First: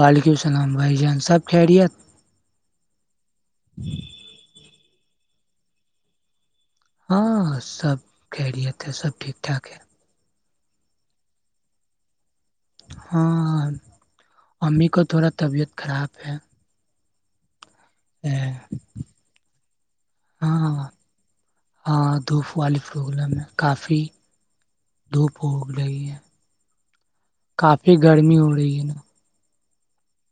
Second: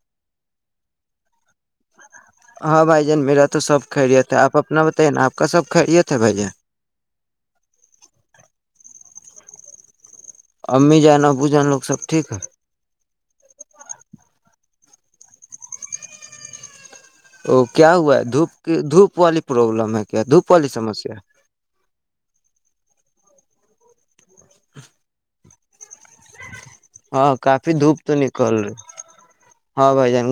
وعلیکم السلام بھائی جان سب خیریت ہاں بھائی جان میرا تو سب کہرییا تھا آپ اپنا ب ا آپ کا سب خھریے تھے بھائیے ہاں سب خیریت ہے سب ٹھیک ٹھاک ہے امی جان نا ابو جانا لوگ سب ٹھیک ہے ہاں امی کو تھوڑا طبیعت خراب ہے اوک کیا ہوا ہے اے، دھوپ کی دھپ والی پروابلم ہے کیا دھوپ والی ہاں سمسیا ہاں دھوپ والے پروگرام ہے کافی دھوپ ہو لگی ہے ہاں کافی دھوپ تو گرمی نکل ہو رہی ہے نا ہاں بائی جانے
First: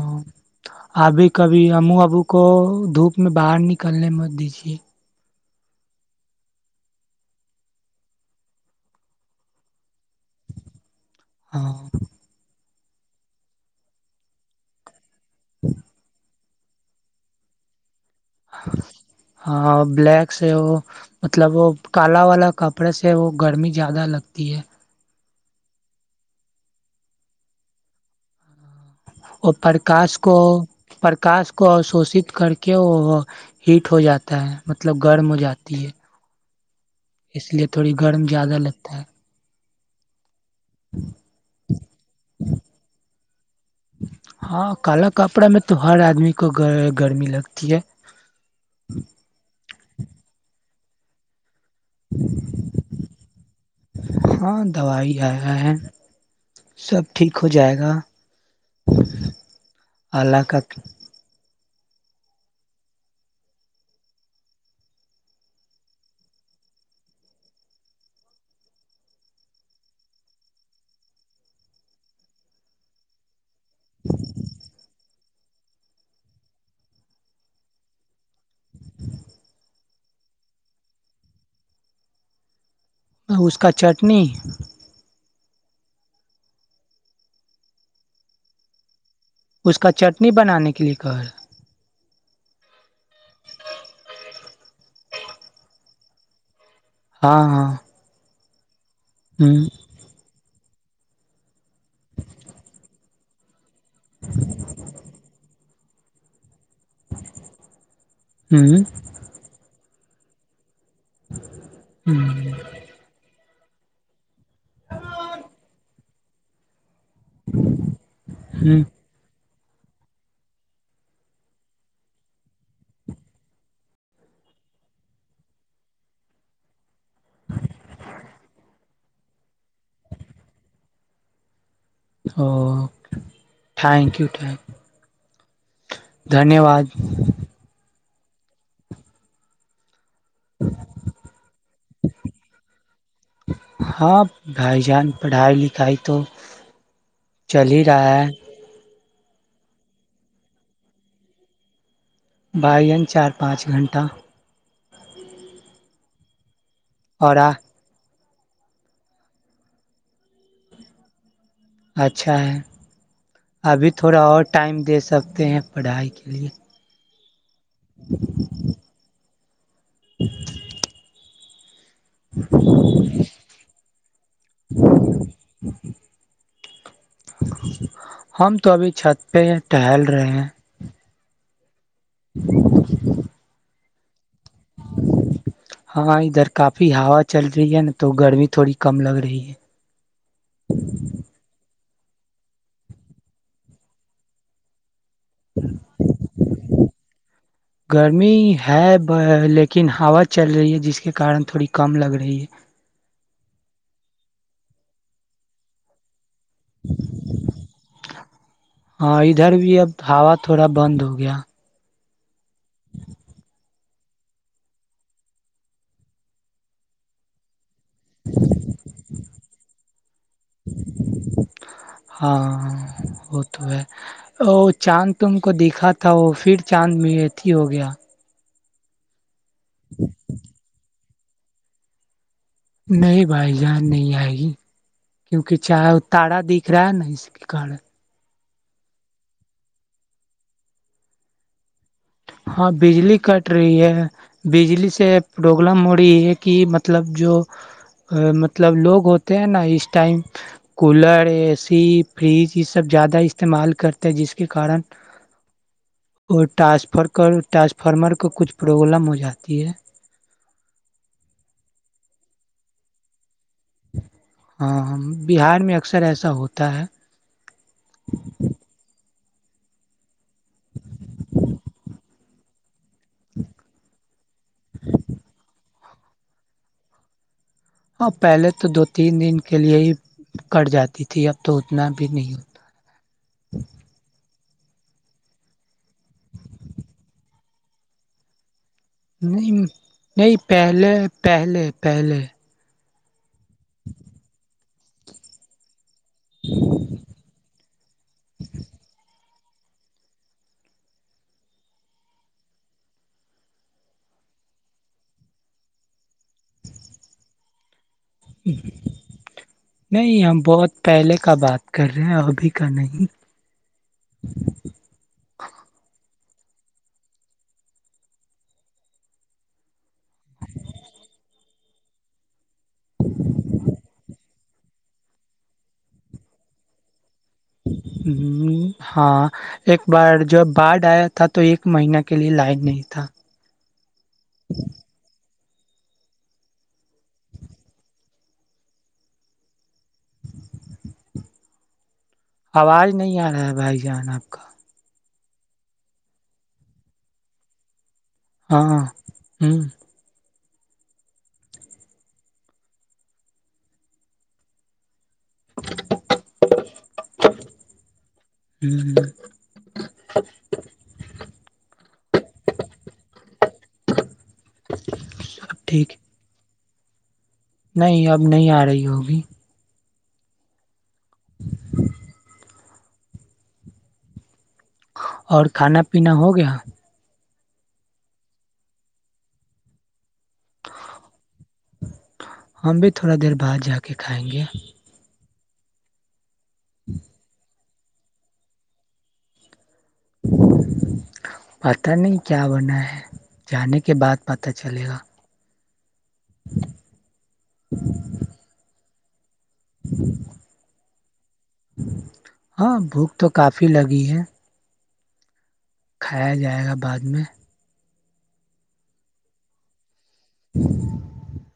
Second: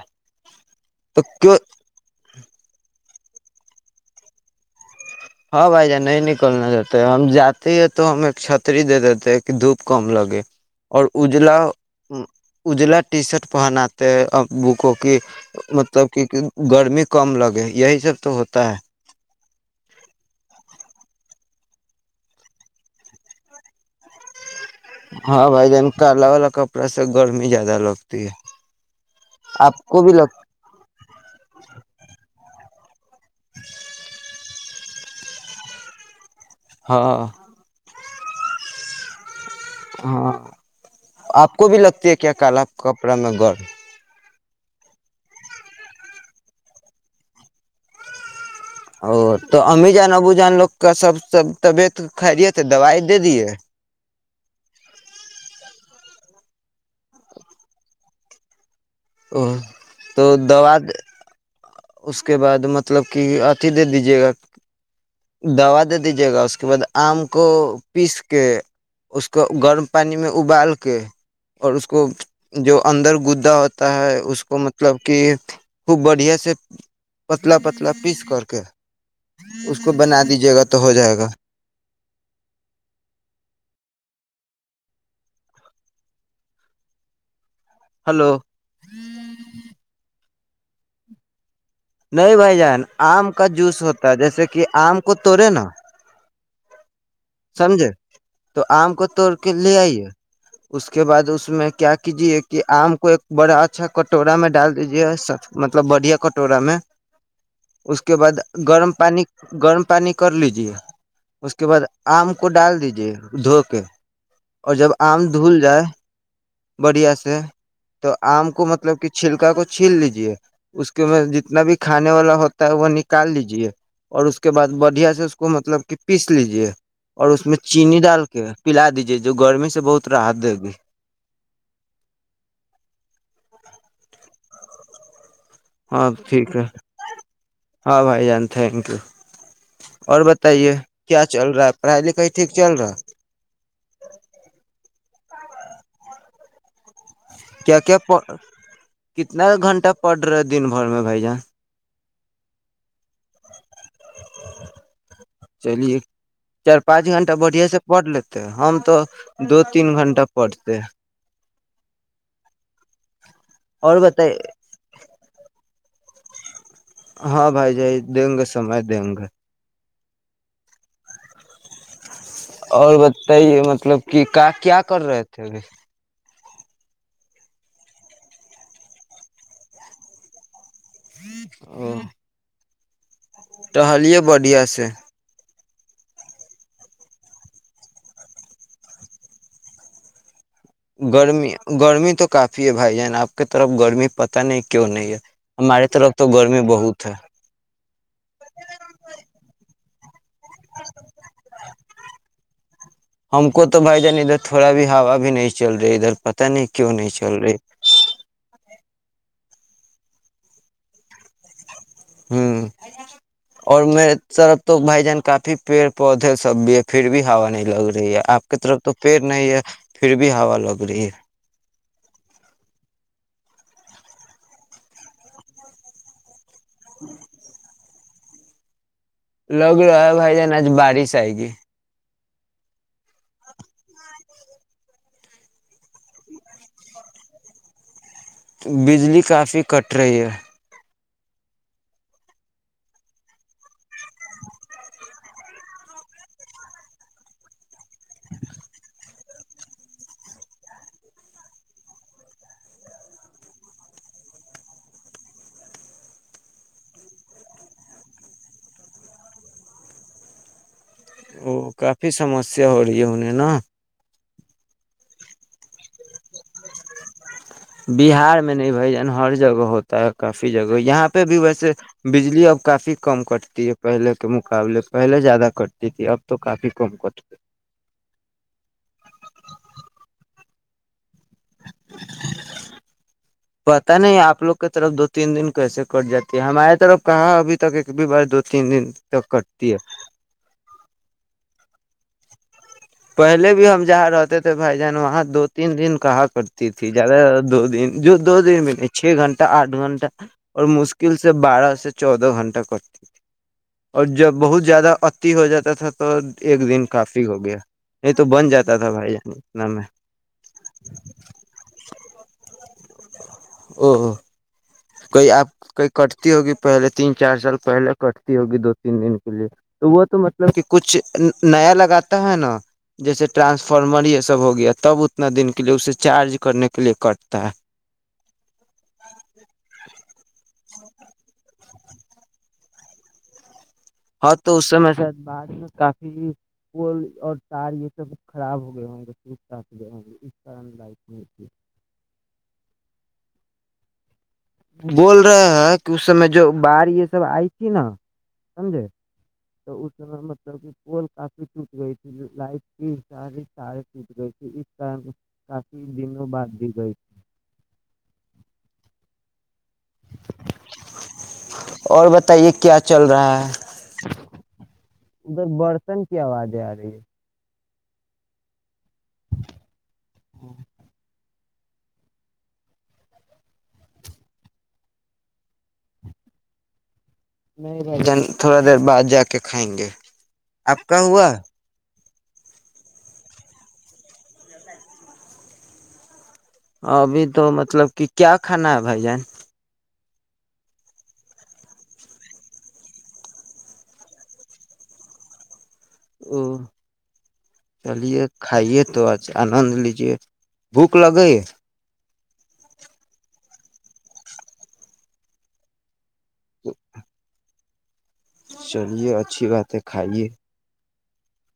ہے اب تو کب کیوں ہم ابو کو دھوپ [unintelligible] اس میں باہر نکلنے مت دیجیے ہاں بھائی جان نہیں نکلنا چاہتے ہم جاتے ہیں تو ہم ایک چھتری دے دیتے ہیں کہ دھوپ کم لگے اور اجلا ہاں اجلا ٹی شرٹ پہناتے ابو کو کہ مطلب کہ گرمی کم لگے یہی سب تو ہوتا ہے ہاں بلیک سے وہ مطلب وہ کالا والا کپڑے سے وہ گرمی زیادہ لگتی ہے ہاں بھائی جان کالا والا کپڑا سے گرمی زیادہ لگتی ہے اور آپ پرکاش بھی لگ کو پرکاش کو ا شوشت کر کے کہ [unintelligible] ہیٹ ہو جاتا ہے مطلب گرم ہو جاتی ہے ہاں اس لیے تھوڑی گرم زیادہ لگتا ہے ہ آپ کو بھی لگتی ہے کیا کال کپڑا میں گڑ ہاں کالا کپڑا میں تو ہر آدمی کو گرمی لگتی ہے ا تو ا ہممی جان ابو جان لوک کا سب سب [unintelligible] طبیعت خھرییےت دوائی دے دیے ہاں دوائی آیا ہے سب ٹھیک ہو جائے گا او تو اللہ کا دوا [unintelligible] اس کے بعد مطلب کہ آتیھی دے دیجیے گا دوا دے دیجیے گا اس کے بعد آم کو پیس کے اس کو گرم پانی میں ابال کے اور اس کو جو اندر گدا ہوتا ہے اس کو مطلب کہ خوب بڑھیا سے پتلا پتلا پیس کر کے اس کو بنا دیجیے گا تو ہو جائے گا اس کا چٹنی ہلو اس کا چٹنی بنانے کے لیے کہ نہیں بھائی جان آم کا جوس ہوتا ہے جیسے کہ آم کو توڑے نا ہاں ہاں سمجھے تو آم کو توڑ کے ہوں لے آئیے اس کے بعد اس میں کیا کیجیے کہ آم کو ایک بڑا [unintelligible] اچھا کٹورا میں ڈال دیجیے سب [unintelligible] مطلب بڑھیا کٹورا میں اس کے بعد ہوں گرم پانی گرم [unintelligible] پانی کر لیجیے اس کے بعد آم کو ڈال دیجے دھو اور جب آم دھل جائے بڑھیا سے تو آم کو ہ مطلب کہ چھلکا کو چھیل لیجیے اس کے میں جتنا بھی کھانے والا ہوتا ہے وہ نکال لیجیے اور اس کے بعد بڑھیا سے اس کو مطلب کہ پیس لیجیے اور اس میں چینی ڈال کے پلا دیج جی جو گرمی سے بہت راحت دے گی اوکے ٹھینکیو ٹھینکیو ہاں ٹھیک ہے واد ہاں بھائی جان تھینکیو اور بتائیے کیا چل رہا ہے پڑھائی لکھائی ٹھیک چل رہا ہاں بھائی جان پڑھائی لکھائی تو چل کیا ہی کیا رہا ہے کتنا گھنٹہ پڑ رہا ہے دن بھر میں بھائی جان بھائی جان چار پانچ گھنٹہ چلیے چار پانچ گنٹہ اور آ بڑھیا سے پڑھ لے ہم تو دو تین گھنٹہ پڑتے ہے اچھا ہے ابھی تھوڑا اور ٹائم دے سکتے ہیں پڑھائی کے لیے ہاں بھائی جان دیں گے سمے دیں گے [inaudible] اور بتائیے مطلب کہ کیا کر رہے تھے ابھی ہم تو ابھی چھت پہ ہے ٹہل رہے ہیں او [inaudible] ٹہلے بڑھیا سے ہاں ادھر کافی ہا چل رہی ہے نا تو گرمی تھوڑی کم لگ رہی ہے گرمی گرمی تو کافی ہے بھائی جان آپ کی طرف گرمی پتہ نہیں کیوں نہیں ہے ہمارے طرف تو گرمی بہت ہے گرمی ہے لیکن کن ہوا چل رہی ہے جس کے کارن تھوڑی کم لگ رہی ہے ہم کو تو بھائی جان ادھر تھوڑا بھی ہوا بھی نہیں چل رہی ادھر پتا نہیں کیوں نہیں چل رہی ہاں ادھر بھی اب ہوا تھوڑا بند ہو گیا ہمم اور میرے طرف تو بھائی جان کافی پیڑ پودے سب بھی ہے پھر بھی ہوا نہیں لگ رہی رہی ہے آپ کی طرف تو پیر نہیں ہے [unintelligible] پھر بھی ہوا لگ رہی ہے [unintelligible] ہاں وہ تو ہے چاند تم کو دیکھا تھا وہ پھر چاند میں اتھی ہو گیا لوگ رہا بھائی جان آج بارش جائے گی [unintelligible] نہیں بھائی جان نہیں آئے گی کیونکہ چاہے وہ تارا دکھ رہا ہے نہ اس کے کارن تو بجلی کافی کٹری ہے ہاں بجلی کٹ رہی ہے بجلی سے پرابلم ہو رہی ہے کہ مطلب جو مطلب لوگ ہوتے نا اس time cooler A C fridge یہ سب زیادہ استعمال کرتے ہیں جس کے کارن وہ ٹرانسفر [unintelligible] کر ٹرانسفارمر کو کچھ پرابلم ہو جاتی ہے وہ کافی سمسیا ہو رہی ہے اننے نہا [unintelligible] ہاں بہار میں اکثر ایسا ہوتا ہے بہار میں نہیں بھائی جان ہر جگہ ہوتا ہے کافی جگہ یہاں پہ بھی ویسے بجلی اب کافی کم کٹتی ہے پہلے کے مقابلے پہلے زیادہ ک جی تھی اب تو کافی کم کٹ [unintelligible] ہاں پہلے تو دو تین دن کے لیے ہی کٹ جاتی تھی اب تو اتنا بھی نہیں ہوتا پتا نہیں آپ لوگ کی طرف دو تین دن کیسے کٹ جاتی ہے ہمارے طرف کہا ابھی تک ایک بھی بار دو تین دن تک نہیں کٹتی ہے نہیں پہلے پہلے [unintelligible] پہلے پہلے بھی ہم جہاں رہتے تھے بھائی جان وہاں دو تین دن کو [unintelligible] کہا کرتی تھی زیادہ دو دن جو دو دن میں نہیں چھ گھنٹے آٹھ گھنٹہ اور مشکل سے بارہ سے چودہ گھنٹہ کرتی تھی اور جب بہت زیادہ اتی ہو جاتا تھا تو ایک دن کافی ہو گیا نہیں تو بن جاتا تھا بھائی جان اتنا میں نہیں ہم بہت پہلے کا بات کر رہے ہیں ابھی کا نہیں [unintelligible] جی [unintelligible] او او [unintelligible] کوئی آپ کوئی [unintelligible] کٹتی ہوگی پہلے تین چار سال پہلے کٹتی ہوگی دو تین دن کے لیے تو وہ تو مطلب کہ کچھ نیا لگاتا ہے نا جیسے ٹرانسفارمر یہ سب ہو گیا تب اتنا دن کے لیے اسے چارج کرنے کے لیے کٹ ہ ہاں [unintelligible] ایک بار جب کارڈ آیا تھا تو ایک مہین کے لیے لائن نہیں تھا ہاں تو اس س سے بات کافی پول اور تار یہ سب خراب ہو گیااں سف ج اس ط لائک نہیں ت آواز نہیں آ [unintelligible] بول رہے ہیں کہ اس سمے جو بڑ یہ سب آئی تھی نا ہاں سمجھے ہوں تو ا م مطلب کہ پول کافی ٹوٹ گئی تھی لائٹ کی ساری سارے ٹوٹ گئی تھی اس کافی دنوں باندھی گئی ہ اور بتائیے کیا چل رہا ہے سب ادھر ٹھیک برتن کی آواز ہے آگی [unintelligible] نہیں اب نہیں آ رہی ہوگی [inaudible] اور کھانا پینا ہو گیا نہیں بھیجیں تھوڑی در بعد جیک کھینچ آپکا ہوا ہم بھی تھوڑا دیر بعد جا کے کھائیں گے ہبھی تو م مطلب کہ کیا کھانا ہے بھیجیں پتا نہیں کیا بنا ہے جانے کے بعد پتا چلے گا او چلیے کھائیے تو آ آنند لیجیے بھوک لگے ہاں بھوک تو کافی لگی ہے کھایا جائے گا بعد میں چلیے اچھی بات ہے کھائیے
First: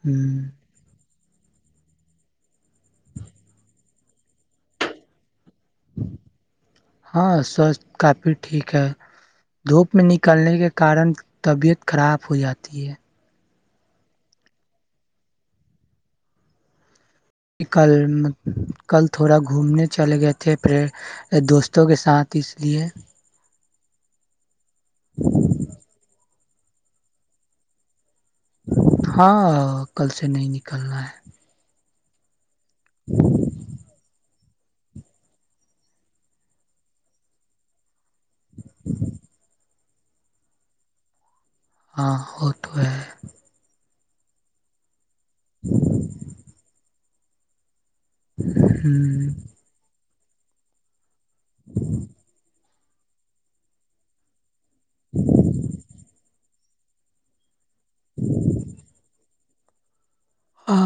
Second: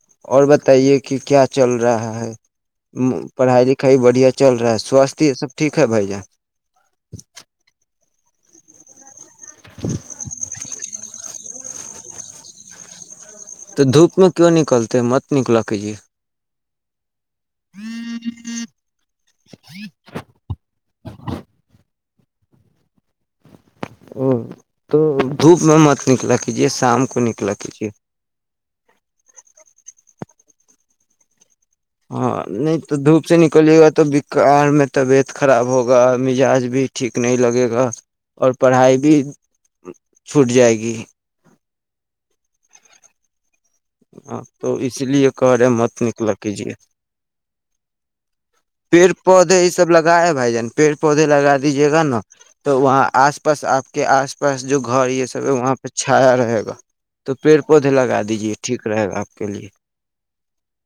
ہ اور بتائیے کہ کیا چل رہا ہے پڑھائی لکھائی بڑھیا چل رہا ہے سواستھ یہ سب ٹھیک ہے بھیجیں ہاں سوچ کافی ٹھیک ہے دھوپ میں نکلنے کے کارن طبیعت خراب ہو جاتی ہے تو دھوپ میں کیوں نکلتے ہے مت نکلا کیجیے کل کل تھوڑا گھومنے چلے گئے تھے پری دوستوں کے ساتھ اس لیے ا [unintelligible] تو دھوپ میں مت نکلا گ کیجیے شام کو نکلا کیجیے ہاں کل سے نہیں نکلنا ہے ہاں نہیں تو دھوپ سے نکلے گا تو کار میں طبیعت خراب ہوگا مزاج بھی ٹھیک نہیں لگے گا اور پڑھائی بھی [unintelligible] چھوٹ جائے گی ہاں وہ تو ہے [unintelligible] ہاں تو اس لیے [unintelligible] کرے مت نکلا کیجیے [unintelligible] پیڑ پودے یہ سب لگتا رائے بھائی جان پڑ پودے لگا دیجیے گا نا [unintelligible] تو وہاں آس پاس آپ کے آس پاس جو گھر یہ سب ہے وہاں پہ چھایا رہے گا تو پھر [unintelligible] خودھ لگا دیجیے ٹھیک رہے گا کے لیے [unintelligible] ا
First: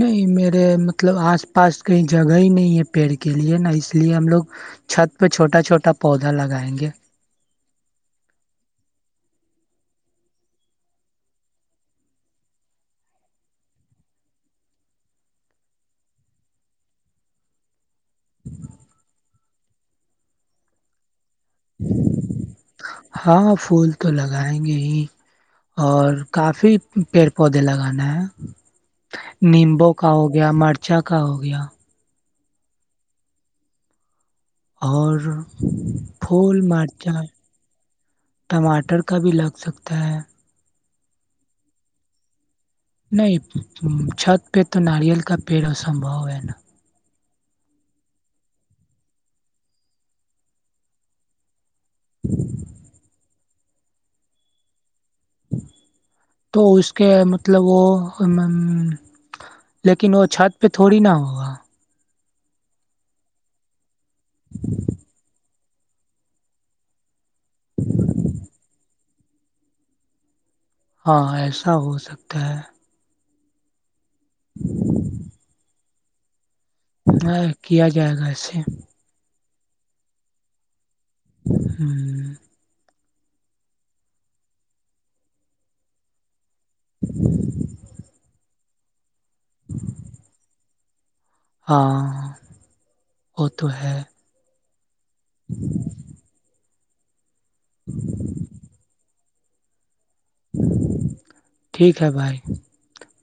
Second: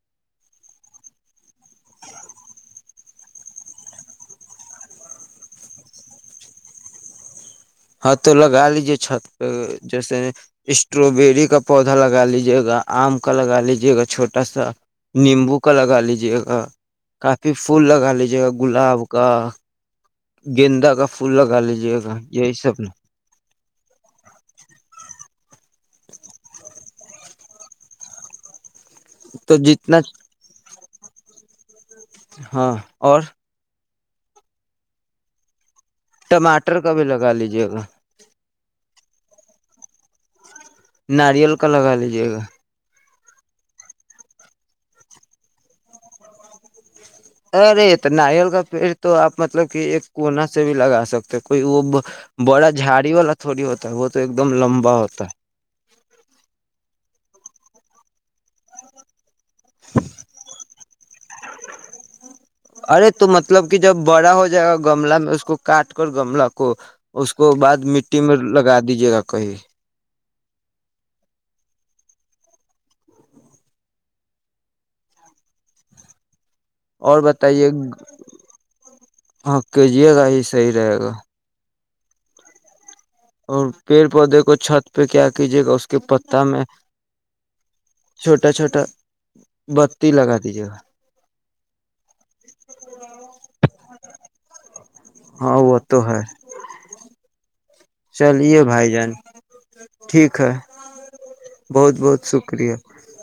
نہیں میرے مطلب آس پاس کہیں جگہ ہی نہیں ہے پیڑ کے لیے نا اس لیے ہم لوگ چھت پہ چھوٹا چھوٹا پودا لگائیں گے ہاں تو لگا لیجیے چھت پہ جیسے اسٹروبیری کا پودا لگا لیجے گا آم کا لگا لیجے گا چھوٹا سا نیمبو کا لگا لیجے گا کافی پھول لگا لیجیے گا گلاب کا گیندا کا پھول لگا لیجیے گا یہی سب نا ہاں پھول تو لگائیں گے ہی اور کافی پیڑ پودے لگانا ہے تو نمبو جتنا کا ہو گیا مارتی اچھا کا ہو گیا ہاں اور [unintelligible] اور [unintelligible] پھول ٹماٹر کا بھی مرچا لگا لیجے گا [unintelligible] ٹماٹر کا بھی لگ سکتا ہے [unintelligible] ناریل کا لگا لیجے گا [unintelligible] نہیں چھت پہ تو ناریل کا پیڑ ا سمبھو ہے نا ارے تو ناریل کا پیڑ تو آپ مطلب کہ ایک کونا سے بھی لگا سکتے کوئی وہ بڑا جاڑی گ ن [unintelligible] تھوڑی ہوتا ہے وہ تو ایک دم لمبا ہوتا ہے [unintelligible] تو اس کے مطب مطلب وہ [unintelligible] لیکن وہ چھت پہ تھوڑی نہا ہوگا [unintelligible] ارے تو مطلب کہ [unintelligible] جب بڑا ہو جائے گا گملہ میں اس کو کاٹ کر گملہ کو [unintelligible] اس کو بعد مٹی میں لگا دیجیے گا کہی [unintelligible] ہاں ایسا ہو سکتا ہے [unintelligible] [inaudible] اور ہاں بتائیے کیا جائے گا ایے ہاں کہجیے گا ہی صحیح رہے گا [unintelligible] ہوں [unintelligible] اور پیڑ پودے کو چھت پہ کیا کیجیے گا اس کے پتا میں چھوٹا چھوٹا [inaudible] بتی لگا دیجیے گا [inaudible] ہاں [unintelligible] وہ تو ہے [unintelligible] ہاں وہ تو ہے [unintelligible] چلے بھائی جان [unintelligible] ٹھیک ہے بہت ٹھیک ہے بہت بھائی شکریہ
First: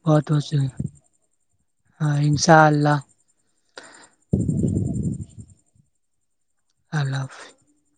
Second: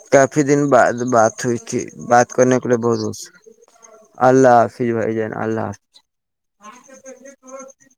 بہت کافی بہت دن شکریہ بعد بات ہوئی تھی ہاں بات کرنے انشاء کے لیے اللہ بہت رص اللہ حافظ بھائی جان اللہ حافظ اللہلہ [unintelligible]